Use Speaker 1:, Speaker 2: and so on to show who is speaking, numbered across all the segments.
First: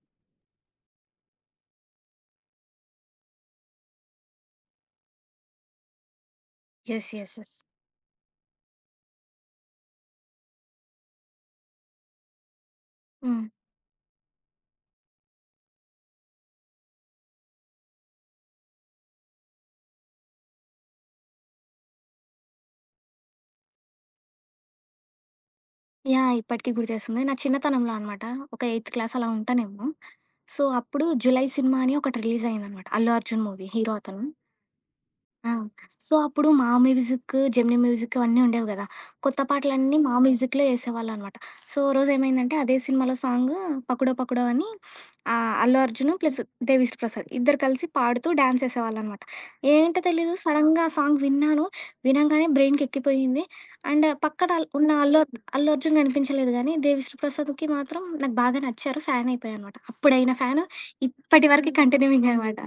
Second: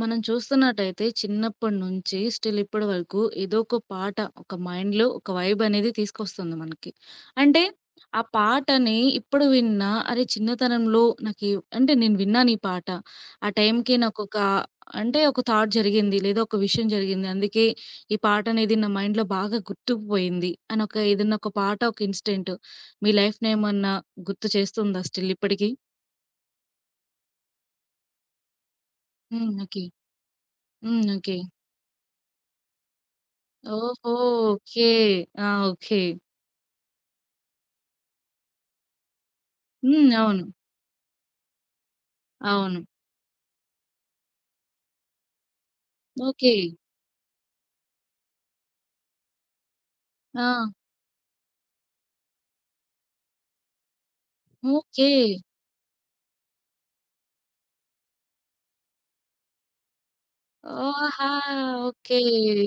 Speaker 1: మనం చూస్తున్నట్టయితే చిన్నప్పటి నుంచి స్టిల్ ఇప్పటి వరకు ఏదో ఒక పాట ఒక మైండ్‌లో ఒక వైబ్ అనేది తీసుకొస్తుంది మనకి.
Speaker 2: యెస్. యెస్. యెస్.
Speaker 1: అంటే ఆ పాటని ఇప్పుడు విన్నా అరే! చిన్నతనంలో నాకి అంటే నేను విన్నాను ఈ పాట.
Speaker 2: హ్మ్.
Speaker 1: ఆ టైంకి నాకొక అంటే ఒక థాట్ జరిగింది లేదా ఒక విషయం జరిగింది. అందుకే ఈ పాట అనేది నా మైండ్‌లో బాగా గుర్తుకుపోయింది అని ఒక ఏదన్నా ఒక పాట ఒక ఇన్సిడెంట్ మీ లైఫ్‌నేమన్నా గుర్తు చేస్తుందా స్టిల్ ఇప్పటికి?
Speaker 2: యాహ్! ఇప్పటికి గుర్తు చేస్తుంది. నా చిన్నతనంలో అనమాట. ఒక ఎయిత్ క్లాస్ అలా
Speaker 1: హ్మ్. ఓకే.
Speaker 2: ఉంటానేమో. సో,
Speaker 1: హ్మ్.
Speaker 2: అప్పుడు
Speaker 1: ఓకే.
Speaker 2: 'జులై' సినిమా అని ఒకటి రిలీజ్ అయిందనమాట. అల్లు అర్జున్ మూవీ హీరో
Speaker 1: ఓహో!
Speaker 2: అతను.
Speaker 1: ఓకే. ఆ!
Speaker 2: ఆ!
Speaker 1: ఓకే.
Speaker 2: సో, అప్పుడు మా మ్యూజిక్, జెమినీ మ్యూజిక్ అవన్నీ ఉండేవి గదా! కొత్త పాటలన్నీ
Speaker 1: హ్మ్.
Speaker 2: మా
Speaker 1: అవును.
Speaker 2: మ్యూజిక్‌లో యేసేవాళ్ళనమాట. సో, ఓ రోజేమైందంటే అదే
Speaker 1: అవును.
Speaker 2: సినిమాలో సాంగు 'పకడో పకడో' అని అల్లు అర్జున్ ప్లస్
Speaker 1: ఓకే.
Speaker 2: దేవిశ్రీ ప్రసాద్ ఇద్దరు కలిసి పాడుతూ డాన్స్ యేసేవాళ్ళనమాట. ఏంటో తెలీదు
Speaker 1: ఆ!
Speaker 2: సడెన్‌గా ఆ సాంగ్ విన్నాను. వినంగానే బ్రెయిన్‌కెక్కిపోయింది. అండ్ పక్కన
Speaker 1: ఓకే.
Speaker 2: అల్లు అర్జున్ కనిపించలేదు గానీ, దేవిశ్రీ ప్రసాద్‌కి మాత్రం నాకు బాగా నచ్చారు. ఫ్యానయిపోయా అనమాట. అప్పుడైన ఫ్యాను
Speaker 1: ఓహా!
Speaker 2: ఇప్పటి వరకి
Speaker 1: ఓకే.
Speaker 2: కంటిన్యూయింగ్ అనమాట.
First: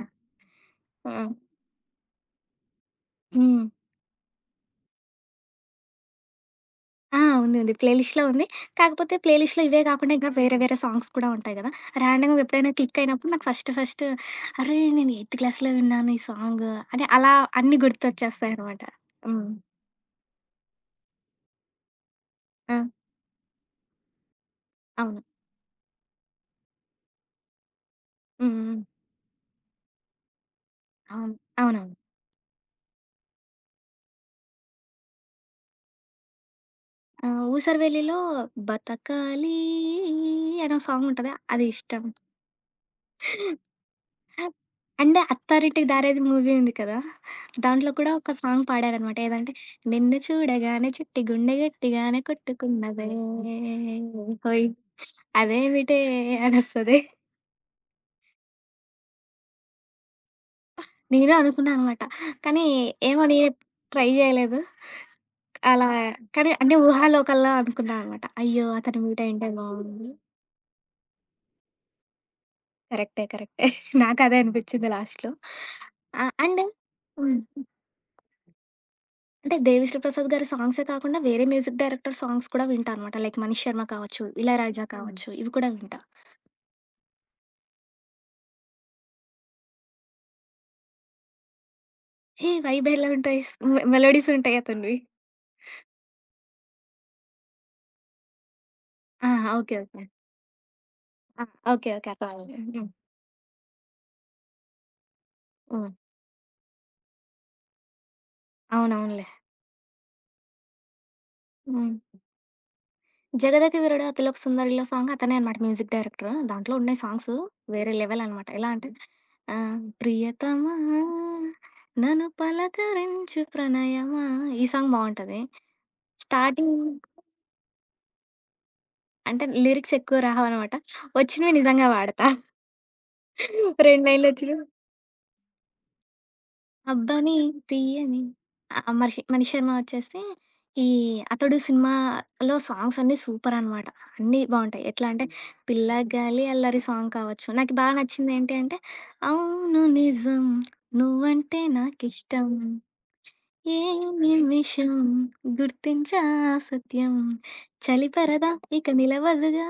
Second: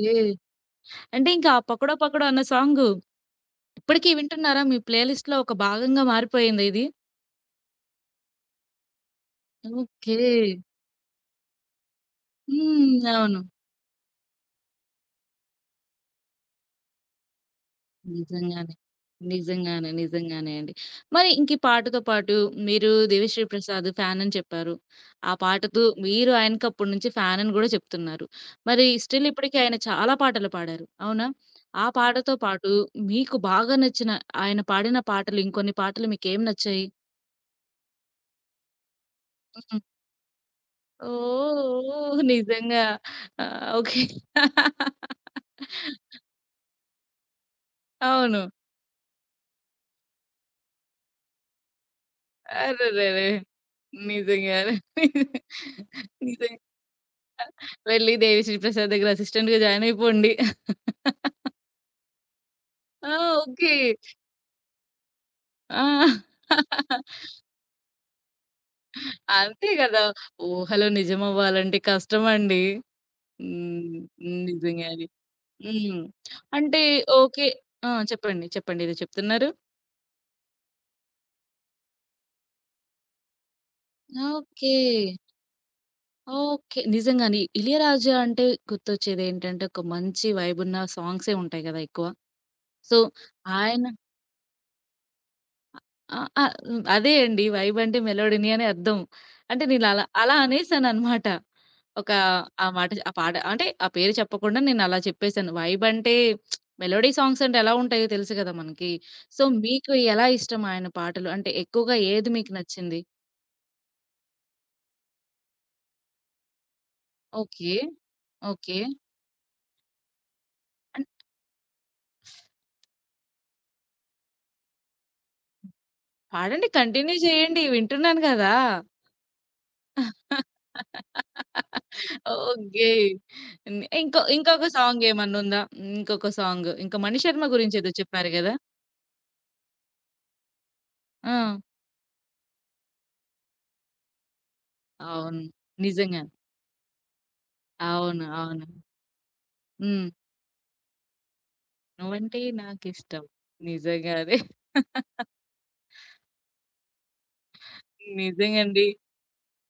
Speaker 2: ఆ!
Speaker 1: అంటే ఇంకా ఆ 'పకడో పకడో' అన్న సాంగు
Speaker 2: హ్మ్.
Speaker 1: ఇప్పటికి వింటున్నారా? మీ ప్లే లిస్ట్‌లో ఒక భాగంగా మారిపోయిందా ఇది?
Speaker 2: ఆ! ఉంది. ఉంది. ప్లే లిస్ట్‌లో ఉంది. కాకపోతే ప్లే లిస్ట్‌లో ఇవే కాకుండా
Speaker 1: ఓకే.
Speaker 2: ఇంకా వేరే వేరే సాంగ్స్ కూడా ఉంటాయి కదా! ర్యాండమ్‌గా ఎప్పుడైనా క్లిక్
Speaker 1: హ్మ్.
Speaker 2: అయినప్పుడు
Speaker 1: అవును.
Speaker 2: నాకు ఫస్ట్ ఫస్ట్ అరే! నేను ఎయిత్ క్లాస్‌లో విన్నాను ఈ సాంగ్ అని అలా అన్నీ
Speaker 1: నిజంగానే.
Speaker 2: గుర్తొచ్చేస్తాయనమాట. హ్మ్.
Speaker 1: నిజంగానే. నిజంగానే అండి. మరి ఇంక ఈ పాటతో పాటు
Speaker 2: ఆ!
Speaker 1: మీరు 'దేవిశ్రీ ప్రసాద్' ఫ్యాన్ అని చెప్పారు.
Speaker 2: అవును.
Speaker 1: ఆ పాటతో మీరు ఆయనకి అప్పటి నుంచి ఫ్యాన్ అని గూడా చెప్తున్నారు.
Speaker 2: హ్మ్. హ్మ్.
Speaker 1: మరి స్టిల్ ఇప్పటికి ఆయన చాలా పాటలు పాడారు. అవునా?
Speaker 2: అవును.
Speaker 1: ఆ
Speaker 2: అవునవును.
Speaker 1: పాటతో పాటు మీకు బాగా నచ్చిన ఆయన పాడిన పాటలు ఇంకొన్ని పాటలు మీకేం నచ్చాయి?
Speaker 2: 'ఊసరవెల్లిలో' 'బతకాలి'
Speaker 1: హ్మ్.
Speaker 2: అనే సాంగ్ ఉంటది. అది ఇష్టం.
Speaker 1: ఓహ్! నిజంగా. ఆ! ఓకే.
Speaker 2: ఆ! అంటే 'అత్తారింటికి దారేది' మూవీ ఉంది కదా! దాంట్లో కూడా ఒక
Speaker 1: అవును.
Speaker 2: సాంగ్ పాడారనమాట. ఏదంటే నిన్ను చూడగానే చిట్టి గుండె గట్టిగానే కొట్టుకున్నదే
Speaker 1: అరెరెరే!
Speaker 2: హోయ్
Speaker 1: నిజంగానే.
Speaker 2: అదేమిటే
Speaker 1: నిజంగా.
Speaker 2: అనొస్తది.
Speaker 1: వెళ్లి 'దేవిశ్రీ ప్రసాద్' దగ్గర అసిస్టెంట్‌గా జాయిన్ అయిపోండి.
Speaker 2: నేను అనుకున్నా అనమాట. కానీ
Speaker 1: ఆ!
Speaker 2: ఏమో నేను
Speaker 1: ఓకే.
Speaker 2: ట్రై చేయలేదు.
Speaker 1: ఆ!
Speaker 2: అలా కానీ అంటే ఊహాలోకల్లా అనుకున్నా అనమాట. అయ్యో! అతను మీట్ అయింటే
Speaker 1: అంతే గదా!
Speaker 2: బావుండు.
Speaker 1: ఊహలు నిజమవ్వాలంటే కష్టమండి.
Speaker 2: కరెక్టే. కరెక్టే.
Speaker 1: హ్మ్.
Speaker 2: నాకు అదే
Speaker 1: హ్మ్. నిజంగా
Speaker 2: అనిపిచ్చింది
Speaker 1: అది.
Speaker 2: లాస్ట్‌లో.
Speaker 1: హ్మ్.
Speaker 2: అండ్
Speaker 1: అంటే
Speaker 2: హ్మ్.
Speaker 1: ఓకే. ఆ! చెప్పండి. చెప్పండి. ఏదో చెప్తున్నారు?
Speaker 2: అంటే 'దేవిశ్రీ ప్రసాద్' గారి సాంగ్సే కాకుండా వేరే మ్యూజిక్ డైరెక్టర్ సాంగ్స్ కూడా వింటా అనమాట. లైక్ 'మనీష్ శర్మ' కావచ్చు,
Speaker 1: ఓకే.
Speaker 2: 'ఇళయరాజా' హ్మ్. కావచ్చు ఇవి కూడా వింటా.
Speaker 1: ఓకే. నిజంగానే 'ఇళయరాజా' అంటే గుర్తొచ్చేదేంటంటే, ఒక మంచి వైబున్న సాంగ్సే ఉంటాయి గదా ఎక్కువ.
Speaker 2: ఏ వైబ్
Speaker 1: సో,
Speaker 2: ఎలా ఉంటాయి స్ మె
Speaker 1: ఆయన
Speaker 2: మెలోడీస్ ఉంటాయి అతనివి.
Speaker 1: ఆ! ఆ! హ్మ్. అదే అండి. వైబ్ అంటే మెలోడీని అని అర్థం.
Speaker 2: ఆ!
Speaker 1: అంటే
Speaker 2: ఓకే.
Speaker 1: నేనలా
Speaker 2: ఓకే.
Speaker 1: అలా అలా అనేసాననమాట.
Speaker 2: ఆ! ఓకే. ఓకే.
Speaker 1: ఒక
Speaker 2: అర్థమైంది.
Speaker 1: ఆ
Speaker 2: హ్మ్.
Speaker 1: మాట ఆ పాట అంటే ఆ పేరు చెప్పకుండా నేనలా చెప్పేసాను. వైబ్
Speaker 2: హ్మ్.
Speaker 1: అంటే మెలోడీ సాంగ్స్ అంటే ఎలా ఉంటాయో తెలుసు కదా మనకి.
Speaker 2: అవునవునులే.
Speaker 1: సో, మీకు ఎలా ఇష్టం ఆయన పాటలు? అంటే ఎక్కువగా
Speaker 2: హ్మ్.
Speaker 1: ఏది మీకు నచ్చింది?
Speaker 2: 'జగదక వీరుడు అతిలోక సుందరిలో' సాంగ్ అతనే అనమాట మ్యూజిక్ డైరెక్టర్. దాంట్లో ఉన్నాయి సాంగ్స్
Speaker 1: ఓకే.
Speaker 2: వేరే లెవెల్ అనమాట. ఎలా
Speaker 1: ఓకే.
Speaker 2: అంటే ప్రియతమా
Speaker 1: అన్
Speaker 2: నన్ను పలకరించు ప్రణయమా ఈ సాంగ్ బావుంటది.
Speaker 1: పాడండి.
Speaker 2: స్టార్టింగ్
Speaker 1: కంటిన్యూ చేయండి. వింటున్నాను కదా!
Speaker 2: అంటే లిరిక్స్ ఎక్కువ రావనమాట. వచ్చినవి నిజంగా వాడతా.
Speaker 1: ఓకే. హ్మ్.
Speaker 2: 2
Speaker 1: ఇంకో
Speaker 2: లైన్‌లొచ్చినవి
Speaker 1: ఇంకొక సాంగ్ ఏమన్నుందా? ఇంకొక సాంగ్. ఇంకా
Speaker 2: 'అబ్బని
Speaker 1: మణిశర్మ గురించేదో
Speaker 2: తీయని'
Speaker 1: చెప్పారు గదా!
Speaker 2: మనిషి 'మణి శర్మ' వచ్చేసి ఈ
Speaker 1: ఆ!
Speaker 2: 'అతడు' సినిమాలో సాంగ్స్ అన్నీ సూపర్ అనమాట. అన్నీ బావుంటాయి. ఎట్లా అంటే
Speaker 1: అవును. నిజంగా.
Speaker 2: 'పిల్లగాలి అల్లరి' సాంగ్ కావచ్చు. నాకు బాగా
Speaker 1: అవును.
Speaker 2: నచ్చింది ఏంటి
Speaker 1: అవును.
Speaker 2: అంటే అవును
Speaker 1: హ్మ్.
Speaker 2: నిజం నువ్వంటే
Speaker 1: నువ్వంటే
Speaker 2: నాకిష్టం
Speaker 1: నాకిష్టం.
Speaker 2: ఏ
Speaker 1: నిజంగా అదే.
Speaker 2: నిమిషం గుర్తించా ఆ సత్యం చలి పరదా
Speaker 1: నిజంగండి.
Speaker 2: ఇక నిలవదుగా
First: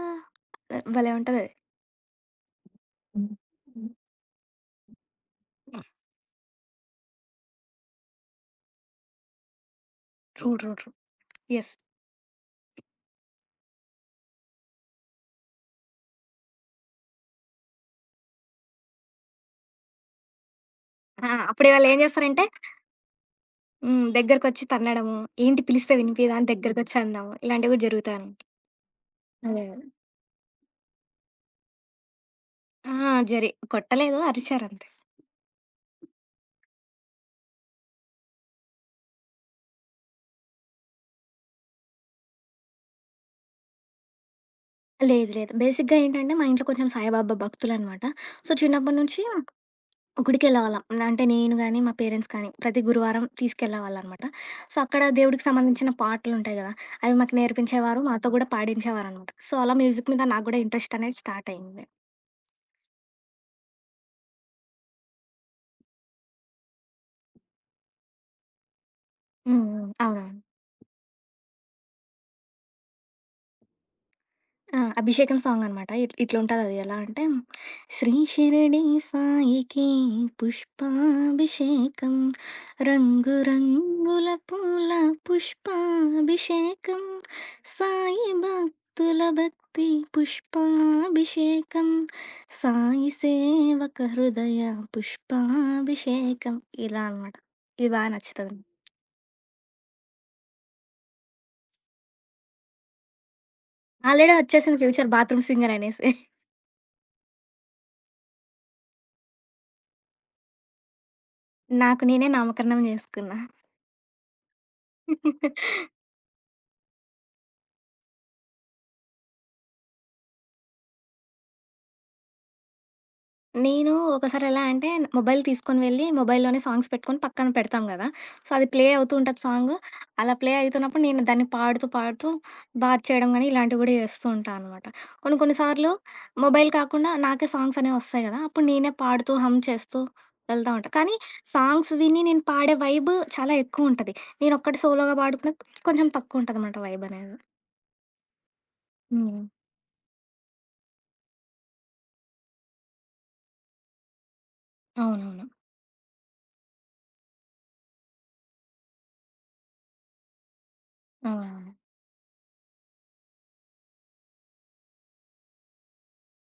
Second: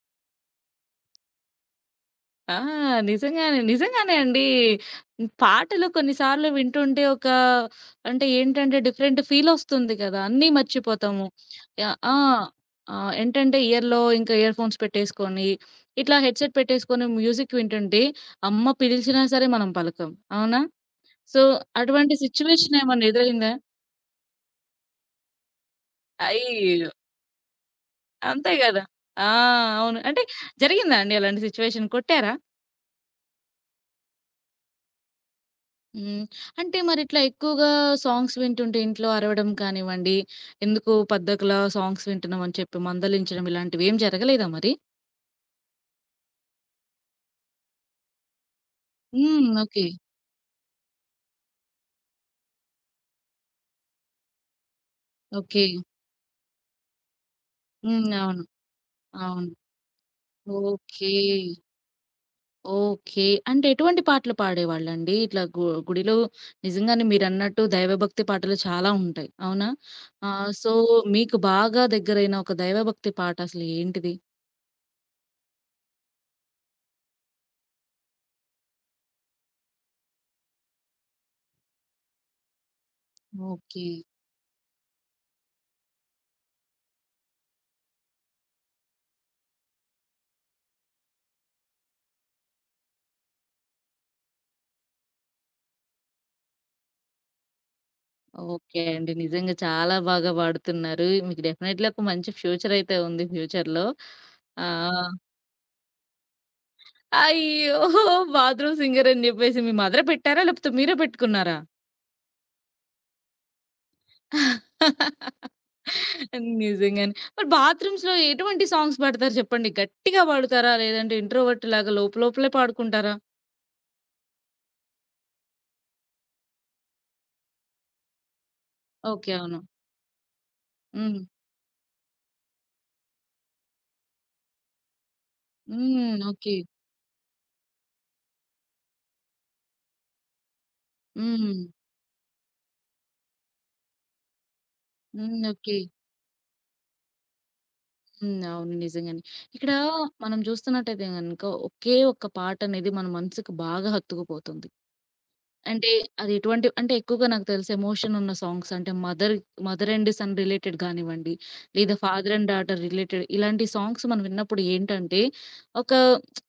Speaker 2: భలే ఉంటదది.
Speaker 1: ఆ! నిజంగానే. నిజంగానే అండి. హ్మ్. పాటలు కొన్ని సార్లు వింటుంటే ఒక అంటే ఏంటంటే డిఫరెంట్ ఫీలొస్తుంది కదా! అన్నీ
Speaker 2: ట్రూ. ట్రూ. ట్రూ.
Speaker 1: మర్చిపోతాము.
Speaker 2: యెస్.
Speaker 1: యాహ్! ఆ! ఆహ్, ఏంటంటే ఇయర్‌లో ఇంకా ఇయర్‌ఫోన్స్ పెట్టేసుకొని, ఇట్లా హెడ్‌సెట్ పెట్టేసుకొని మ్యూజిక్ వింటుంటే అమ్మ పిలిచినా సరే మనం పలకం. అవునా?
Speaker 2: ఆ!
Speaker 1: సో,
Speaker 2: అప్పుడు వాళ్ళేం
Speaker 1: అటువంటి
Speaker 2: జేస్తారంటే
Speaker 1: సిట్యుయేషన్ ఏమన్నా ఎదురైందా?
Speaker 2: హ్మ్. దగ్గరకొచ్చి తన్నడము, ఏంటి పిలిస్తే వినిపియదా అని
Speaker 1: అయ్యో!
Speaker 2: దగ్గరకొచ్చి అనడము, ఇలాంటివి గూడా జరుగుతాయనమాట.
Speaker 1: అంతే గదా! ఆ!
Speaker 2: అదే. అదే.
Speaker 1: అవును. అంటే జరిగిందా అండి అలాంటి సిట్యుయేషన్? కొట్టారా?
Speaker 2: ఆ! కొట్టలేదు. అరిచారంతే.
Speaker 1: హ్మ్. అంటే మరిట్లా ఎక్కువగా సాంగ్స్ వింటుంటే ఇంట్లో అరవడం కానివ్వండి, ఎందుకు పద్ధతిలా సాంగ్స్ వింటున్నాం అని చెప్పి మందలించడం ఇలాంటివేం జరగలేదా మరి?
Speaker 2: లేదు. లేదు. బేసిక్‌గా ఏంటంటే మా ఇంట్లో కొంచెం సాయిబాబా భక్తులనమాట. సో, చిన్నప్పటి నుంచి
Speaker 1: హ్మ్. ఓకే.
Speaker 2: గుడికెళ్ళేవాళ్ళం. అంటే నేను గాని, మా పేరెంట్స్ కానీ ప్రతి గురువారం తీసుకెళ్ళేవాళ్ళనమాట. సో, అక్కడ దేవుడికి
Speaker 1: ఓకే.
Speaker 2: సంబంధించిన పాటలుంటాయి గదా! అవి మాకు నేర్పించేవారు.
Speaker 1: హ్మ్.
Speaker 2: మాతో
Speaker 1: అవును.
Speaker 2: గూడా పాడించేవారనమాట.
Speaker 1: అవును.
Speaker 2: సో, అలా మ్యూజిక్ మీద నాకు గూడా ఇంట్రెస్ట్
Speaker 1: ఓకే.
Speaker 2: అనేది స్టార్ట్ అయింది.
Speaker 1: ఓకే. అంటే ఎటువంటి పాటలు పాడేవాళ్ళండి? ఇట్లా గుడిలో నిజంగానే మీరన్నట్టు దైవభక్తి పాటలు చాలా ఉంటాయి.
Speaker 2: హ్మ్.
Speaker 1: అవునా?
Speaker 2: హ్మ్. అవునవును.
Speaker 1: ఆహ్, సో, మీకు బాగా దగ్గరైన ఒక దైవభక్తి పాట అసలు ఏంటిది?
Speaker 2: ఆ! 'అభిషేకం' సాంగనమాట. ఇట్లుంటదది. ఎలా అంటే, శ్రీ షిరిడి సాయికి పుష్పాభిషేకం రంగు
Speaker 1: ఓకే.
Speaker 2: రంగుల పూల పుష్పాభిషేకం సాయి భక్తుల భక్తి పుష్పాభిషేకం సాయి సేవక హృదయ పుష్పాభిషేకం ఇలా అనమాట. ఇది బా నచ్చుతది.
Speaker 1: ఓకే అండి. నిజంగా చాలా బాగా పాడుతున్నారు. మీకు డెఫినెట్‌లీ ఒక మంచి ఫ్యూచర్ అయితే ఉంది ఫ్యూచర్‌లో.
Speaker 2: ఆల్రెడీ వచ్చేసింది
Speaker 1: ఆహ్,
Speaker 2: ఫ్యూచర్ బాత్రూమ్ సింగర్ అనేసి.
Speaker 1: అయ్యో! బాత్రూమ్ సింగర్ అని జెప్పేసి మీ మదరే పెట్టారా? లేకపోతే మీరే పెట్టుకున్నారా?
Speaker 2: నాకు నేనే నామకరణం చేసుకున్నా.
Speaker 1: నిజంగానే. మరి బాత్రూమ్స్‌లో ఎటువంటి సాంగ్స్ పాడతారు చెప్పండి? గట్టిగా పాడుతారా? లేదంటే ఇంట్రోవర్ట్ లాగా లోపలే పాడుకుంటారా?
Speaker 2: నేను ఒకసారి ఎలా అంటే మొబైల్ తీసుకొని వెళ్ళి మొబైల్‌లోనే సాంగ్స్ పెట్టుకొని పక్కన పెడతాం గదా! సో, అది ప్లే అవుతూ
Speaker 1: ఓకే.
Speaker 2: ఉంటది
Speaker 1: అవును.
Speaker 2: సాంగు. అలా ప్లే అయితున్నప్పుడు
Speaker 1: హ్మ్.
Speaker 2: నేను దాన్ని పాడుతూ, బాత్ చేయడం గానీ ఇలాంటివి గూడా చేస్తూ ఉంటా అనమాట. కొన్ని కొన్ని సార్లు
Speaker 1: హ్మ్. ఓకే.
Speaker 2: మొబైల్ కాకుండా నాకే సాంగ్స్ అనేవి వస్తాయి గదా! అప్పుడు నేనే పాడుతూ, హమ్ చేస్తూ వెళ్తా ఉంటా. కానీ
Speaker 1: హ్మ్.
Speaker 2: సాంగ్స్ విని నేను పాడే వైబ్ చాలా ఎక్కువుంటది. నేనొక్కటి సోలోగా
Speaker 1: హ్మ్.
Speaker 2: పాడుకున్న
Speaker 1: ఓకే.
Speaker 2: కొంచెం తక్కువుంటదనమాట వైబ్ అనేది.
Speaker 1: హ్మ్. అవును. నిజంగానే.
Speaker 2: హ్మ్.
Speaker 1: ఇక్కడ మనం చూస్తున్నట్టయితే గనుక ఒకే ఒక్క పాటనేది మన మనసుకు బాగా హత్తుకుపోతుంది.
Speaker 2: అవునవును. అవునవును.
Speaker 1: అంటే అది ఎటువంటి అంటే ఎక్కువగా నాకు తెలిసి ఎమోషన్ ఉన్న సాంగ్స్ అంటే mother mother and son related గానివ్వండి,
Speaker 2: అవునవును.
Speaker 1: లేదా ఫాదర్ అండ్ డాటర్ రిలేటెడ్ ఇలాంటి సాంగ్స్ మనం విన్నప్పుడు ఏంటంటే ఒక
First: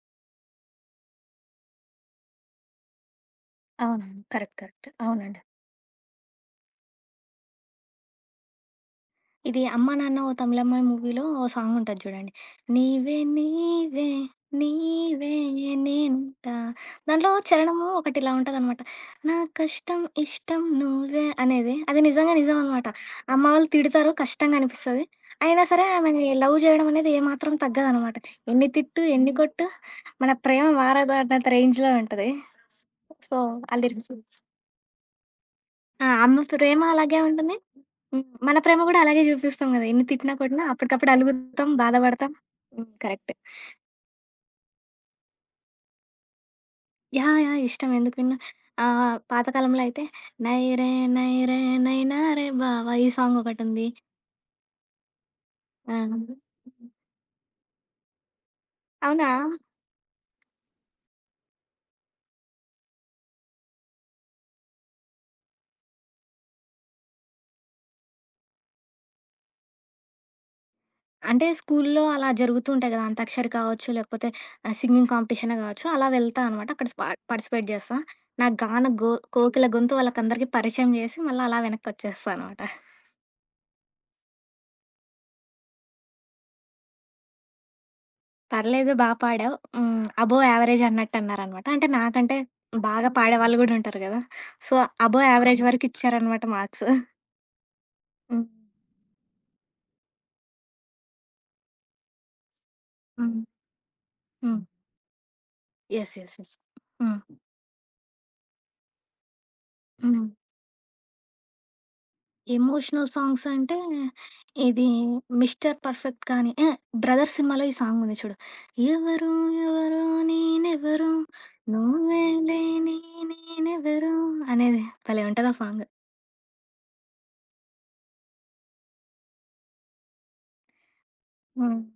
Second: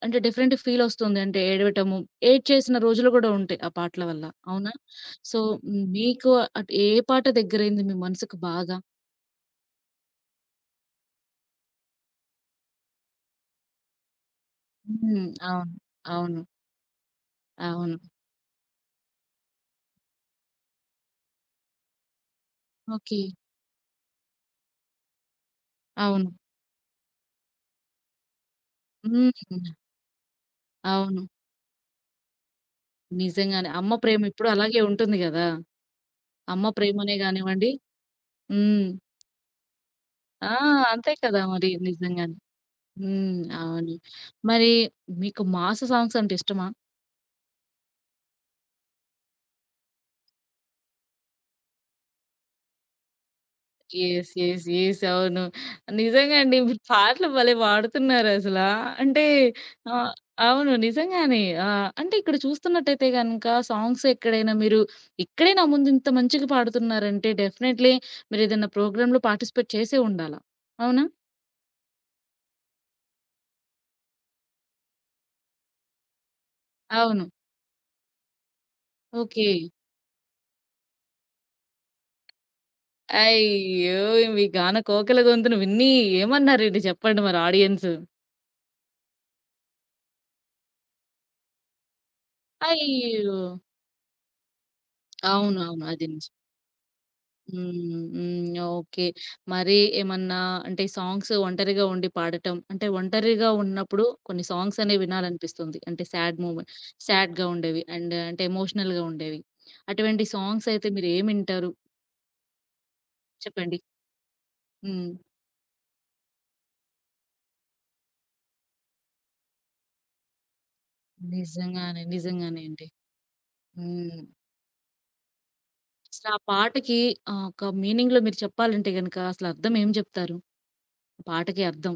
Speaker 1: అంటే డిఫరెంట్ ఫీల్ వస్తుంది. అంటే ఏడవటము, ఏడ్చేసిన రోజులు గూడా ఉంటాయి ఆ పాటల
Speaker 2: అవునండి.
Speaker 1: వల్ల.
Speaker 2: కరెక్ట్.
Speaker 1: అవునా?
Speaker 2: కరెక్ట్.
Speaker 1: సో,
Speaker 2: అవునండి.
Speaker 1: మీకు అటు ఏ పాట దగ్గరైంది మీ మనసుకు బాగా?
Speaker 2: ఇది 'అమ్మా నాన్న ఓ తమిళమ్మాయి' మూవీలో ఓ సాంగ్ ఉంటది చూడండి. నీవే నీవే
Speaker 1: హ్మ్.
Speaker 2: నీవే
Speaker 1: అవును. అవును.
Speaker 2: నేనుంటా దాంట్లో చరణము
Speaker 1: అవును.
Speaker 2: ఒకటిలా ఉంటదనమాట. నా కష్టం ఇష్టం నువ్వే అనేది. అది నిజంగా నిజం అనమాట.
Speaker 1: ఓకే.
Speaker 2: అమ్మ వాళ్ళు తిడతారు కష్టంగా అనిపిస్తది. అయినా సరే ఆమెని
Speaker 1: అవును.
Speaker 2: లవ్ జేయడం అనేది ఏమాత్రం తగ్గదనమాట. ఎన్ని తిట్టు, ఎన్ని హ్మ్.
Speaker 1: హ్మ్.
Speaker 2: కొట్టు మన ప్రేమ మారదు
Speaker 1: అవును.
Speaker 2: అన్నంత రేంజ్‌లో ఉంటది. సో,
Speaker 1: నిజంగానే.
Speaker 2: ఆ
Speaker 1: అమ్మ
Speaker 2: లిరిక్స్.
Speaker 1: ప్రేమ ఇప్పుడు అలాగే ఉంటుంది గదా!
Speaker 2: ఆ! అమ్మ
Speaker 1: అమ్మ
Speaker 2: ప్రేమ
Speaker 1: ప్రేమనే
Speaker 2: అలాగే ఉంటుంది.
Speaker 1: గానివ్వండి
Speaker 2: హ్మ్. మన ప్రేమ
Speaker 1: హ్మ్.
Speaker 2: గూడా అలాగే జూపిస్తాం గదా! ఎన్ని తిట్టినా,
Speaker 1: ఆ!
Speaker 2: కొట్టినా
Speaker 1: అంతే
Speaker 2: అప్పటికప్పుడు
Speaker 1: కదా! మరి
Speaker 2: అలుగుతాం, బాధపడతాం.
Speaker 1: నిజంగానే.
Speaker 2: హ్మ్. కరెక్ట్.
Speaker 1: హ్మ్. అవును. మరి మీకు మాస్ సాంగ్స్ అంటే ఇష్టమా?
Speaker 2: యాహ్! యాహ్! ఇష్టం ఎందుకు వినను. పాతకాలంలో అయితే 'నైరే నైరే నైనా రే బావా' ఈ సాంగ్ ఒకటుంది.
Speaker 1: యెస్. యెస్. యెస్. అవును.
Speaker 2: ఆ!
Speaker 1: నిజంగా అండి. మీరు పాటలు భలే పాడుతున్నారసలా. అంటే
Speaker 2: అవునా?
Speaker 1: ఆహ్, అవును. నిజంగానే. ఆహ్, అంటే ఇక్కడ చూస్తున్నట్టయితే గనక సాంగ్స్ ఎక్కడైనా మీరు ఇక్కడే నా ముందు ఇంత మంచిగా పాడుతున్నారంటే డెఫినైట్‌లీ మీరేదైనా ప్రోగ్రామ్‌లో పార్టిసిపేట్ చేసే ఉండాల. అవునా?
Speaker 2: అంటే స్కూల్లో అలా జరుగుతూ ఉంటాయి గదా! అంతాక్షరి కావచ్చు, లేకపోతే సింగింగ్ కాంపిటీషనే గావచ్చు. అలా వెళ్తా అనమాట. అక్కడ
Speaker 1: అవును.
Speaker 2: పార్టిసిపేట్ జేస్తా. నా గాన గో
Speaker 1: ఓకే.
Speaker 2: కోకిల గొంతు వాళ్ళకందరికీ పరిచయం జేసి, మళ్ళా అలా వెనక్కొచ్చేస్తా అనమాట.
Speaker 1: అయ్యో! మీ గాన కోకిల గొంతును విని ఏమన్నారండి చెప్పండి మరి ఆడియన్స్?
Speaker 2: పర్లేదు బా పాడావు. హ్మ్. అబోవ్ యావరేజ్ అన్నట్టన్నారనమాట. అంటే నాకంటే బాగా
Speaker 1: అయ్యో!
Speaker 2: పాడేవాళ్ళు గూడా ఉంటారు గదా! సో, అబోవ్ యావరేజ్
Speaker 1: అవునవును.
Speaker 2: వరకు
Speaker 1: అది నిజం.
Speaker 2: ఇచ్చారనమాట మార్క్స్.
Speaker 1: హ్మ్.
Speaker 2: హ్మ్.
Speaker 1: హ్మ్. ఓకే. మరి ఏమన్నా అంటే సాంగ్స్ ఒంటరిగా ఉండి పాడటం అంటే
Speaker 2: హ్మ్.
Speaker 1: ఒంటరిగా ఉన్నప్పుడు కొన్ని
Speaker 2: హ్మ్.
Speaker 1: సాంగ్స్ అనేవి వినాలనిపిస్తుంది. అంటే
Speaker 2: yes. Yes.
Speaker 1: Sad
Speaker 2: yes.
Speaker 1: Moment
Speaker 2: హ్మ్.
Speaker 1: సాడ్‌గా ఉండేవి అండ్ అంటే ఎమోషనల్‌గా ఉండేవి.
Speaker 2: హ్మ్.
Speaker 1: అటువంటి సాంగ్స్ అయితే మీరు ఏమి వింటారు?
Speaker 2: ఎమోషనల్ సాంగ్స్ అంటే
Speaker 1: చెప్పండి.
Speaker 2: ఇది
Speaker 1: హ్మ్.
Speaker 2: 'మిస్టర్ పర్ఫెక్ట్' కానీ ఎహే! 'బ్రదర్' సినిమాలో ఈ సాంగ్ ఉంది చూడు. ఎవరో ఎవరో నేనెవరో
Speaker 1: నిజంగానే.
Speaker 2: నువ్వే
Speaker 1: నిజంగానే అండి.
Speaker 2: లేని నేనెవరో
Speaker 1: హ్మ్.
Speaker 2: అనేది భలే ఉంటది ఆ సాంగ్.
Speaker 1: అసలు ఆ పాటకి ఆహ్, ఒక మీనింగ్‌లో మీరు చెప్పాలంటే గనక అసలు అర్థం ఏం చెప్తారు? ఆ పాటకి
Speaker 2: హ్మ్.
Speaker 1: అర్థం.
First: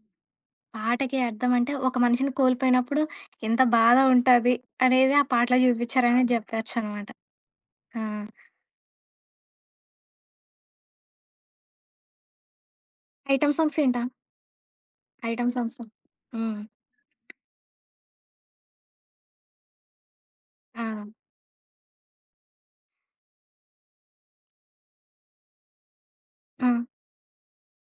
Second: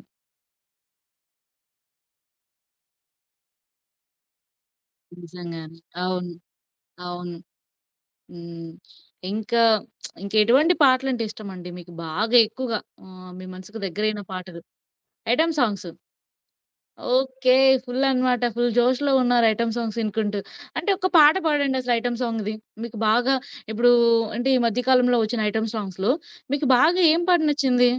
Speaker 2: పాటకి అర్థం అంటే, ఒక మనిషిని కోల్పోయినప్పుడు ఎంత బాధ ఉంటది అనేది ఆ పాటలో
Speaker 1: నిజంగానే.
Speaker 2: చూపించారనే
Speaker 1: అవును.
Speaker 2: చెప్పొచ్చనమాట.
Speaker 1: అవును.
Speaker 2: ఆ!
Speaker 1: హ్మ్. ఇంకా ఇంక ఎటువంటి పాటలంటే ఇష్టమండి మీకు బాగా ఎక్కువగా? ఆహ్, మీ
Speaker 2: ఐటెమ్ సాంగ్స్
Speaker 1: మనసుకు
Speaker 2: వింటా.
Speaker 1: దగ్గరైన పాటలు.
Speaker 2: Item
Speaker 1: item
Speaker 2: songs.
Speaker 1: Songs.
Speaker 2: Hmm.
Speaker 1: Okay. Full అన్నమాట. ఫుల్ జోష్‌లో ఉన్నారు ఐటెమ్ సాంగ్స్ ఇనుకుంటూ.
Speaker 2: ఆ!
Speaker 1: అంటే ఒక పాట పాడండి అసలు ఐటెమ్ సాంగ్‌ది. మీకు బాగా ఇప్పుడు అంటే ఈ మధ్య కాలంలో వచ్చిన ఐటెమ్ సాంగ్స్‌లో మీకు
Speaker 2: ఆ!
Speaker 1: బాగా ఏం పాట నచ్చింది?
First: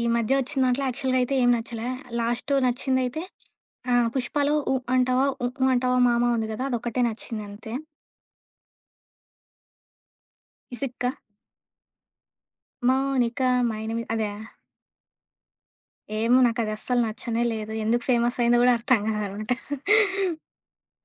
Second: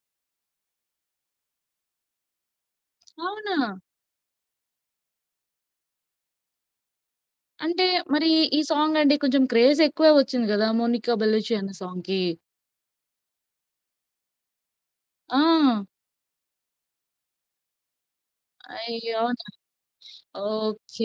Speaker 2: ఈ మధ్య వచ్చిన దాంట్లో యాక్చువల్‌గా అయితే ఏం నచ్చలే. లాస్ట్ నచ్చిందయితే
Speaker 1: అవునా?
Speaker 2: ఆ! 'పుష్పలో' 'ఊ అంటావా ఊ ఊ అంటావా మామ' ఉంది కదా! అదొక్కటే నచ్చిందంతే.
Speaker 1: అంటే మరి ఈ సాంగ్ అంటే కొంచెం క్రేజ్ ఎక్కువే వచ్చింది గదా!
Speaker 2: 'ఇసుక్క
Speaker 1: మోనికా బెల్లూచి అన్న సాంగ్‌కి.
Speaker 2: మౌనిక మై నేమ్ ఇ' అదా?
Speaker 1: ఆ!
Speaker 2: ఏమో నాకది అస్సలు నచ్చనే లేదు. ఎందుకు ఫేమస్ అయిందో కూడా అర్థం
Speaker 1: అయ్యో!
Speaker 2: కాదనమాట.
Speaker 1: ఓకే.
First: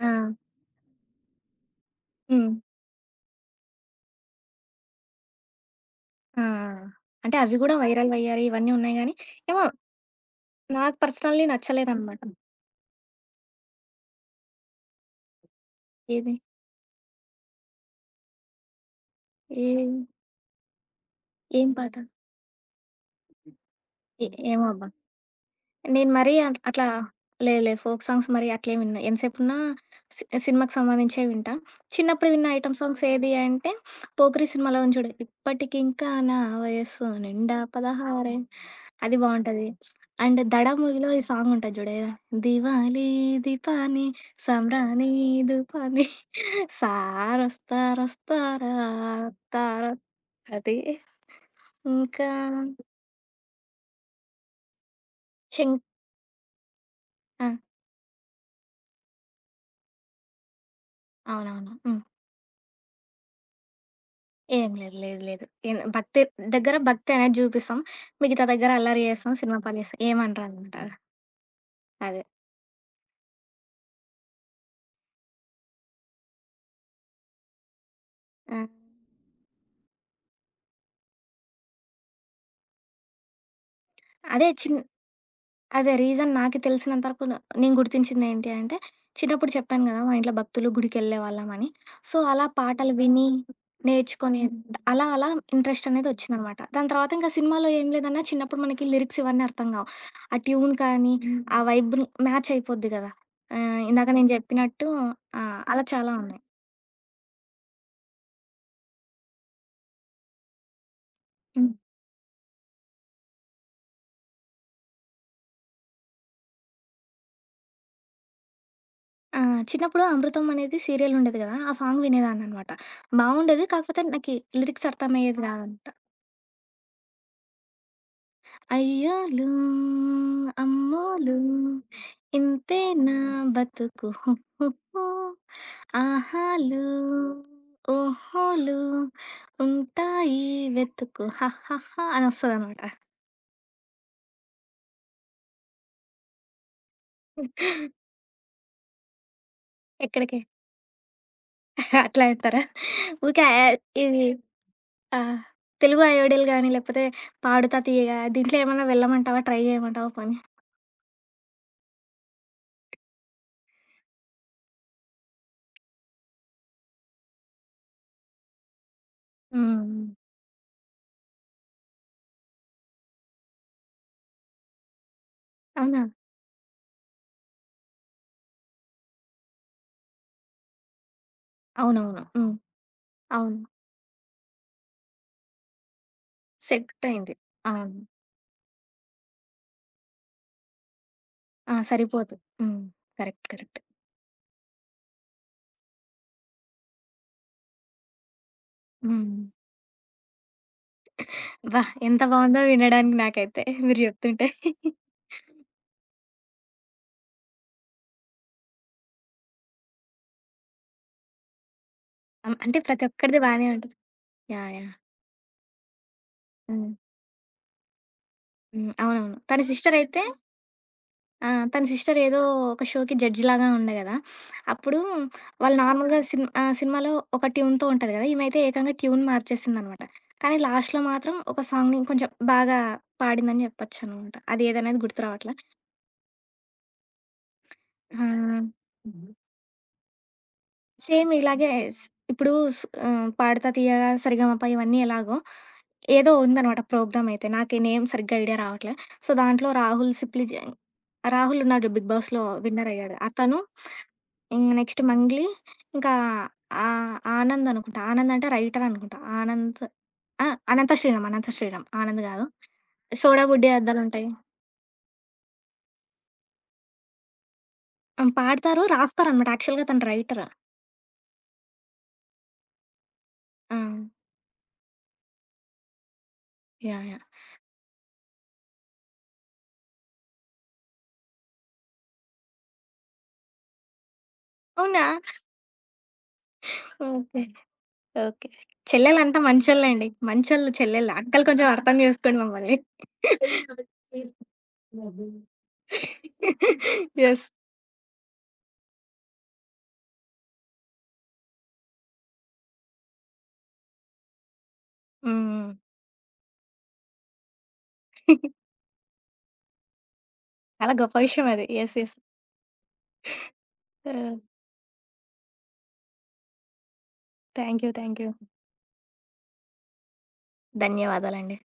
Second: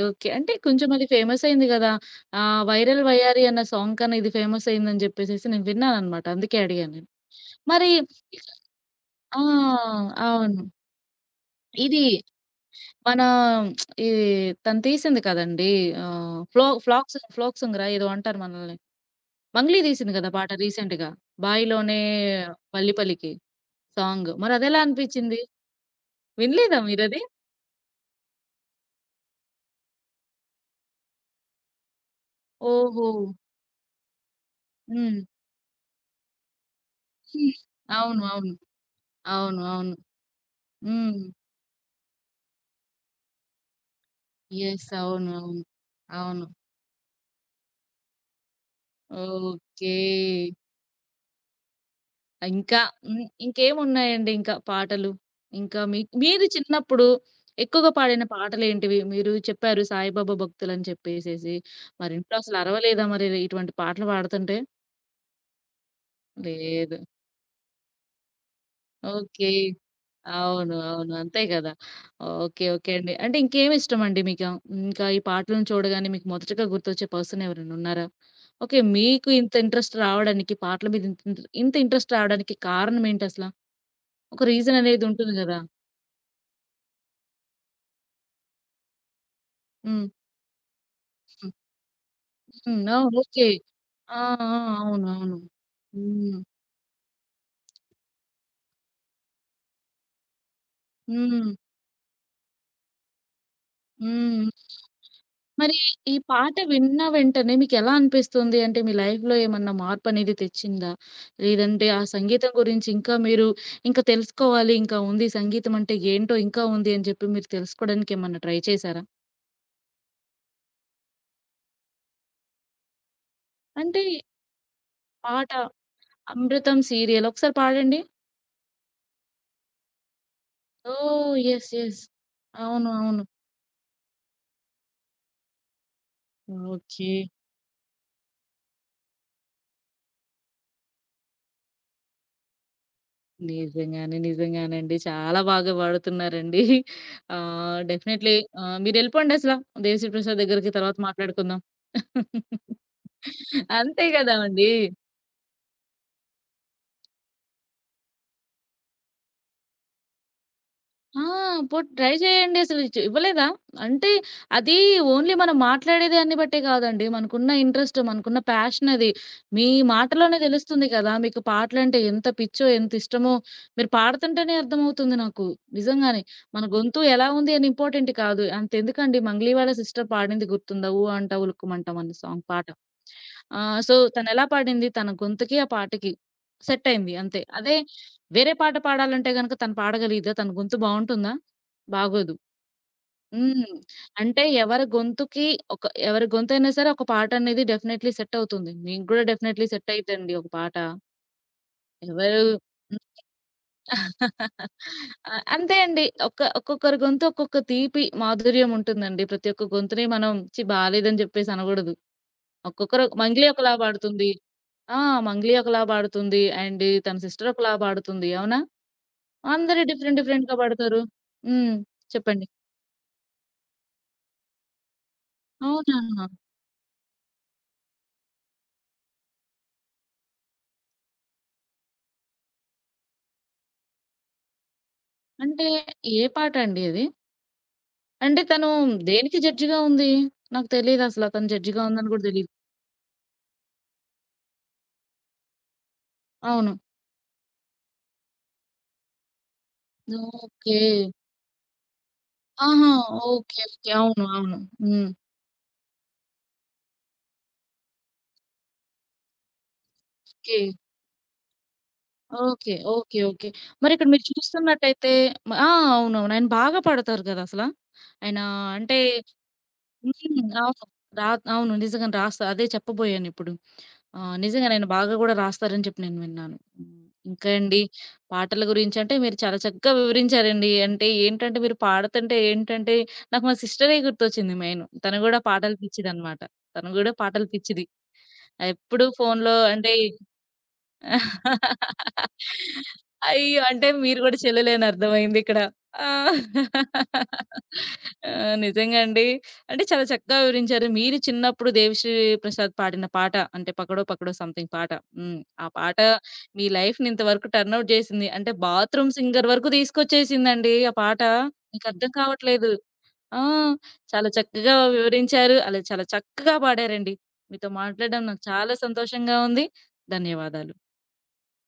Speaker 2: ఆ!
Speaker 1: ఓకే. అంటే కొంచెం అది ఫేమసయింది గదా!
Speaker 2: హ్మ్.
Speaker 1: ఆహ్, 'వైరల్ వయ్యారి' అన్న సాంగ్ కన్నా ఇది ఫేమసయిందని జెప్పేసేసి నేను విన్నాననమాట.
Speaker 2: ఆ!
Speaker 1: అందుకే అడిగాను నేను.
Speaker 2: అంటే అవి గూడా
Speaker 1: మరి
Speaker 2: వైరల్ అయ్యారు. ఇవన్నీ ఉన్నాయి గానీ,
Speaker 1: ఆ!
Speaker 2: ఏమో
Speaker 1: అవును.
Speaker 2: నాకు పర్సనల్లీ
Speaker 1: ఇది
Speaker 2: నచ్చలేదనమాట.
Speaker 1: మన ఇది తను తీసింది కదండీ!
Speaker 2: ఏది?
Speaker 1: ఆహ్, ఫ్లో ఫ్లాక్ సాంగ్ ఫ్లోక్ సాంగరా ఏదో అంటారు మనల్ని.
Speaker 2: ఏ
Speaker 1: మంగ్లీ తీసింది గదా పాట రీసెంట్‌గా.
Speaker 2: ఏం పాట?
Speaker 1: 'బాయిలోనే పల్లి పలికి' సాంగ్.
Speaker 2: ఏమో
Speaker 1: మరదెలా
Speaker 2: అబ్బా!
Speaker 1: అనిపిచ్చింది?
Speaker 2: నేను మరీ అట్
Speaker 1: వినలేదా
Speaker 2: అట్లా
Speaker 1: మీరది?
Speaker 2: లే లే ఫోక్ సాంగ్స్ మరి అట్లేం వినను. ఎంతసేపున్నా సినిమాకి సంబంధించేవి వింటా. చిన్నప్పుడు విన్న ఐటెమ్ సాంగ్స్
Speaker 1: ఓహో!
Speaker 2: ఏది అంటే, 'పోకిరి' సినిమాలో ఉంది చూడు.
Speaker 1: హ్మ్.
Speaker 2: ఇప్పటికింకా నా వయస్సు
Speaker 1: హ్మ్.
Speaker 2: నిండా
Speaker 1: అవును.
Speaker 2: పదహారే
Speaker 1: అవును.
Speaker 2: అది
Speaker 1: అవును.
Speaker 2: బావుంటది.
Speaker 1: అవును.
Speaker 2: అండ్ 'దడ' మూవీలో
Speaker 1: హ్మ్.
Speaker 2: ఈ సాంగుంటది జూడు. దివాలీ దీపాని
Speaker 1: యెస్.
Speaker 2: సాంబ్రాణి
Speaker 1: అవును. అవును.
Speaker 2: దుపాని
Speaker 1: అవును.
Speaker 2: సారొస్తారొస్తారా అత్తారో
Speaker 1: ఓకే.
Speaker 2: అది ఇంకా
Speaker 1: ఇంకా హ్మ్. ఇంకేమున్నాయండి ఇంకా పాటలు? ఇంకా
Speaker 2: శంక్
Speaker 1: మీరు చిన్నప్పుడు
Speaker 2: ఆ!
Speaker 1: ఎక్కువగా పాడిన పాటలేంటివి? మీరు చెప్పారు సాయిబాబా భక్తులని చెప్పేసేసి.
Speaker 2: అవునవును. హ్మ్.
Speaker 1: మరి ఇంట్లో అసలు అరవలేదా మరి ఇటువంటి పాటలు పాడుతుంటే?
Speaker 2: ఏం లేదు. లేదు. లేదు. ఏం భక్తి దగ్గర
Speaker 1: లేదు.
Speaker 2: భక్తి అనేది జూపిస్తాం. మిగతా దగ్గర అల్లరి జేస్తాం.
Speaker 1: ఓకే.
Speaker 2: సినిమా పాలు జేస్తాం.
Speaker 1: అవును.
Speaker 2: ఏమనరనమాట.
Speaker 1: అవును. అంతే గదా!
Speaker 2: అదే.
Speaker 1: ఓకే. ఓకే అండి. అంటే ఇంకేమిష్టమండి మీకా? ఇంకా ఈ పాటలను చూడగానే మీకు మొదటగా గుర్తొచ్చే పర్సన్ ఎవరైనా ఉన్నారా?
Speaker 2: ఆ!
Speaker 1: ఓకే. మీకు ఇంత ఇంట్రెస్ట్ రావడానికి పాటల మీద ఇంత ఇంట్రెస్ట్ రావడానికి కారణం ఏంటసల? ఒక
Speaker 2: అదే
Speaker 1: రీజన్
Speaker 2: చిన్
Speaker 1: అనేది ఉంటుంది గదా!
Speaker 2: అదే రీజన్ నాకు తెలిసినంత వరకు నేను గుర్తించిందేంటి అంటే, చిన్నప్పుడు చెప్పాను గదా!
Speaker 1: హ్మ్.
Speaker 2: మా ఇంట్లో భక్తులు,
Speaker 1: హ్మ్.
Speaker 2: గుడికెళ్ళేవాళ్ళమని. సో, అలా
Speaker 1: హ్మ్.
Speaker 2: పాటలు
Speaker 1: ఆ!
Speaker 2: విని,
Speaker 1: ఓకే. ఆ!
Speaker 2: నేర్చుకొని,
Speaker 1: ఆ!
Speaker 2: ద- అలా అలా
Speaker 1: అవునవును.
Speaker 2: ఇంట్రెస్టనేది
Speaker 1: హ్మ్.
Speaker 2: ఒచ్చిందనమాట. దాని తర్వాత ఇంక సినిమాలో ఏం లేదన్నా చిన్నప్పుడు మనకి లిరిక్స్ ఇవన్నీ అర్థం గావు. ఆ ట్యూన్ కానీ,
Speaker 1: హ్మ్.
Speaker 2: ఆ వైబ్‌ని మ్యాచ్ అయిపోద్ది గదా! ఇందాక నేను
Speaker 1: హ్మ్.
Speaker 2: జెప్పినట్టు ఆ!
Speaker 1: మరి
Speaker 2: అలా చాలా
Speaker 1: ఈ
Speaker 2: ఉన్నాయి.
Speaker 1: పాట విన్న వెంటనే మీకెలా అనిపిస్తుంది? అంటే మీ లైఫ్‌లో ఏమన్నా మార్పనేది తెచ్చిందా?
Speaker 2: హ్మ్.
Speaker 1: లేదంటే ఆ సంగీతం గురించి ఇంకా మీరు ఇంకా తెలుసుకోవాలి, ఇంకా ఉంది సంగీతం అంటే ఏంటో ఇంకా ఉంది అని చెప్పి మీరు తెలుసుకోవడానికి ఏమన్నా ట్రై చేశారా?
Speaker 2: ఆ! చిన్నప్పుడు 'అమృతం' అనేది సీరియలుండేది గదా! ఆ సాంగ్ వినేదాన్ననమాట. బావుండేది.
Speaker 1: అంటే
Speaker 2: కాకపోతే నాకి లిరిక్స్ అర్థమయ్యేది
Speaker 1: పాట
Speaker 2: గాదంట.
Speaker 1: 'అమృతం' సీరియల్ ఒకసారి పాడండి.
Speaker 2: అయ్యోలు
Speaker 1: ఓహ్!
Speaker 2: అమ్మోలు
Speaker 1: యెస్. యెస్. అవును.
Speaker 2: ఇంతేనా
Speaker 1: అవును.
Speaker 2: బతుకు హు, హు, హు. ఆహాలు
Speaker 1: ఓకే.
Speaker 2: ఓహోలు ఉంటాయి వెతుకు హ, హ, హ అని వస్తుంది అనమాట
Speaker 1: నిజంగానే. నిజంగానండి. చాలా బాగా పాడుతున్నారండి. ఆహ్, డెఫినైట్‌లీ ఆహ్, మీరెళ్ళిపోండసల. 'దేవిశ్రీ
Speaker 2: ఎక్కడికి
Speaker 1: ప్రసాద్' దగ్గరికి తర్వాత మాట్లాడుకుందాం.
Speaker 2: అట్లా అంటారా ఊకే
Speaker 1: అంతే
Speaker 2: ఇది
Speaker 1: గదండీ!
Speaker 2: ఆ, తెలుగు అయోడీలు కానీ లేకపోతే పాడుతా తీయగా దీంట్లో ఏమైనా వెళ్ళమంటావా ట్రై చేయమంటావా పని
Speaker 1: ఆ! ట్రై చేయండి అసలు చు ఇవ్వలేదా? అంటే అది ఓన్లీ మనం మాట్లాడే దాన్ని బట్టే కాదండి. మనకున్న ఇంట్రెస్ట్, మనకున్న ప్యాషన్ అది. మీ
Speaker 2: ఉమ్.
Speaker 1: మాటలోనే తెలుస్తుంది కదా! మీకు పాటలంటే ఎంత పిచ్చో, ఎంత ఇష్టమో మీరు పాడుతుంటేనే అర్థమవుతుంది నాకు.
Speaker 2: అవునా
Speaker 1: నిజంగానే. మన గొంతు ఎలా ఉంది అని ఇంపార్టెంట్ కాదు. అంతెందుకండి మంగ్లీ వాళ్ళ సిస్టర్ పాడింది గుర్తుందా? 'ఊ అంట ఉలుక్కుమంటాం' అనే
Speaker 2: అవునవును
Speaker 1: సాంగ్ పాట.
Speaker 2: అవును
Speaker 1: ఆహ్, సో, తనెలా పాడింది? తన గొంతుకి, ఆ పాటకి సెట్
Speaker 2: సెట్
Speaker 1: అయింది
Speaker 2: అయింది
Speaker 1: అంతే. అదే
Speaker 2: అవును
Speaker 1: వేరే పాట పాడాలంటే గనక తను పాడగలిగిద్దా? తన గొంతు బావుంటుందా?
Speaker 2: ఆ! సరిపోదు.
Speaker 1: బాగోదు.
Speaker 2: హ్మ్. కరెక్ట్.
Speaker 1: హ్మ్.
Speaker 2: కరెక్ట్.
Speaker 1: అంటే ఎవరి గొంతుకి ఒక ఎవరి గొంతైనా సరే ఒక పాటనేది డెఫినైట్‌లీ సెట్ అవుతుంది. మీకు గూడా
Speaker 2: హ్మ్.
Speaker 1: డెఫినైట్‌లీ సెట్ అయిద్దండి ఒక పాట.
Speaker 2: అబ్బా! ఎంత
Speaker 1: ఎవరు
Speaker 2: బావుందో వినడానికి నాకైతే మీరు చెప్తుంటే.
Speaker 1: ఆ! అంతే అండి. ఒక్కొక్కరి గొంతు ఒక్కొక్క తీపి మాధుర్యం ఉంటుందండి. ప్రతి ఒక్క గొంతుని మనం ఛీ! బాలేదని జెప్పేసి అనగూడదు.
Speaker 2: అంటే ప్రతి
Speaker 1: ఒక్కొక్కరు
Speaker 2: ఒక్కరిది
Speaker 1: 'మంగ్లీ'
Speaker 2: బానే
Speaker 1: ఒకలా
Speaker 2: ఉంటది.
Speaker 1: పాడుతుంది.
Speaker 2: యాహ్! యాహ్!
Speaker 1: ఆ! 'మంగ్లీ' ఒకలా పాడుతుంది. అండ్
Speaker 2: హ్మ్.
Speaker 1: తన సిస్టర్ ఒకలా పాడుతుంది. అవునా?
Speaker 2: హ్మ్. అవునవును. తన
Speaker 1: అందరూ
Speaker 2: సిస్టర్
Speaker 1: డిఫరెంట్
Speaker 2: అయితే
Speaker 1: డిఫరెంట్‌గా పాడతారు.
Speaker 2: ఆ!
Speaker 1: హ్మ్.
Speaker 2: తన సిస్టర్ ఏదో
Speaker 1: చెప్పండి.
Speaker 2: ఒక షోకి జడ్జ్ లాగా ఉండే గదా! అప్పుడు వాళ్ళు నార్మల్‌గా
Speaker 1: అవునా!
Speaker 2: సినిమాలో ఒక ట్యూన్‌తో ఉంటది గదా! ఈమైతే ఏకంగా ట్యూన్ మార్చేసిందనమాట. కానీ లాస్ట్‌లో మాత్రం ఒక సాంగ్‌ని కొంచెం బాగా పాడిందని చెప్పొచ్చనమాట. అది ఏదనేది గుర్తు రావట్లా.
Speaker 1: అంటే ఏ పాటండి అది? అంటే తను
Speaker 2: ఆ!
Speaker 1: దేనికి జడ్జిగా ఉంది? నాకు తెలీదసల
Speaker 2: సేమ్
Speaker 1: తను
Speaker 2: ఇలాగే
Speaker 1: జడ్జిగా
Speaker 2: స్
Speaker 1: ఉందని గూడా తెలీదు.
Speaker 2: ఇప్పుడు స్ 'పాడతా తీయగా' 'సరిగమప' ఇవన్నీ ఎలాగో ఏదో
Speaker 1: అవును.
Speaker 2: ఉందనమాట ప్రోగ్రామ్ అయితే. నాకు నేమ్ సరిగ్గా ఐడియా రావట్లే. సో, దాంట్లో
Speaker 1: ఓకే.
Speaker 2: 'రాహుల్' ఉన్నాడు 'బిగ్ బాస్‌లో'
Speaker 1: ఆహా!
Speaker 2: విన్నర్ అయ్యాడు. అతను
Speaker 1: ఓకే. ఓకే. అవును. అవును.
Speaker 2: ఇంగ నెక్స్ట్
Speaker 1: హ్మ్.
Speaker 2: 'మంగ్లీ' ఇంకా 'ఆనంద్' అనుకుంటా. 'ఆనంద్' అంటే రైటర్ అనుకుంటా. 'ఆనంద్' ఆ!
Speaker 1: ఓకే.
Speaker 2: 'అనంత శ్రీరామ్' 'ఆనంద్' గాదు.
Speaker 1: ఓకే. ఓకే.
Speaker 2: 'Soda
Speaker 1: okay.
Speaker 2: బుడ్డి'
Speaker 1: మరిక్కడ మీరు
Speaker 2: అద్దాలుంటాయి.
Speaker 1: చూస్తున్నట్టయితే మ ఆ! అవునవును. ఆయన బాగా పాడతారు గదా! అసల.
Speaker 2: ఆ!
Speaker 1: ఆయన
Speaker 2: పాడతారు,
Speaker 1: అంటే
Speaker 2: రాస్తారనమాట. యాక్చువల్‌గా తను
Speaker 1: హ్మ్.
Speaker 2: రైటర్.
Speaker 1: అవును. రా అవును. నిజంగానే రాస్తా. అదే చెప్పబోయానిప్పుడు.
Speaker 2: ఆ!
Speaker 1: ఆహ్, నిజంగానే బాగా గూడా రాస్తారని చెప్పి నేను విన్నాను. హ్మ్.
Speaker 2: యాహ్! యాహ్!
Speaker 1: ఇంకా అండి పాటల గురించంటే మీరు చాలా చక్కగా వివరించారండి. అంటే ఏంటంటే మీరు పాడుతుంటే ఏంటంటే నాకు మా సిస్టరే గుర్తొచ్చింది మెయిను.
Speaker 2: అవునా?
Speaker 1: తను గూడా పాటలు పిచ్చిదనమాట. తను గూడా
Speaker 2: ఓకే.
Speaker 1: పాటలు పిచ్చిది.
Speaker 2: ఓకే.
Speaker 1: ఎప్పుడు
Speaker 2: చెల్లెలంతా
Speaker 1: ఫోన్‌లో అంటే
Speaker 2: మంచోళ్ళండి. మంచోళ్ళు చెల్లెళ్ళు. అక్కలు కొంచెం అర్థం చేసుకోండి మమ్మల్ని.
Speaker 1: అయ్యో! అంటే మీరు గూడా చెల్లెలని అర్థమైందిక్కడ. ఆ!
Speaker 2: యెస్.
Speaker 1: ఆ! నిజంగా అండి. అంటే చాలా చక్కగా వివరించారు. మీరు చిన్నప్పుడు దేవిశ్రీ ప్రసాద్ పాడిన పాట అంటే 'పకడో పకడో సంథింగ్' పాట. హ్మ్. ఆ
Speaker 2: హ్మ్.
Speaker 1: పాట మీ లైఫ్‌ని ఇంతవరకు టర్న్ ఔట్ జేసింది. అంటే బాత్రూమ్ సింగర్ వరకు తీసుకొచ్చేసిందండి ఆ
Speaker 2: చాలా గొప్ప
Speaker 1: పాట.
Speaker 2: విషయం అది. యెస్.
Speaker 1: మీకర్థం
Speaker 2: యెస్.
Speaker 1: కావట్లేదు. ఆ! చాలా
Speaker 2: ఆహ్,
Speaker 1: చక్కగా వివరించారు. అలా చాలా చక్కగా పాడారండి. మీతో
Speaker 2: థాంక్ యూ. థాంక్
Speaker 1: మాట్లాడడం
Speaker 2: యూ.
Speaker 1: నాకు చాలా సంతోషంగా ఉంది. ధన్యవాదాలు.
Speaker 2: ధన్యవాదాలండి.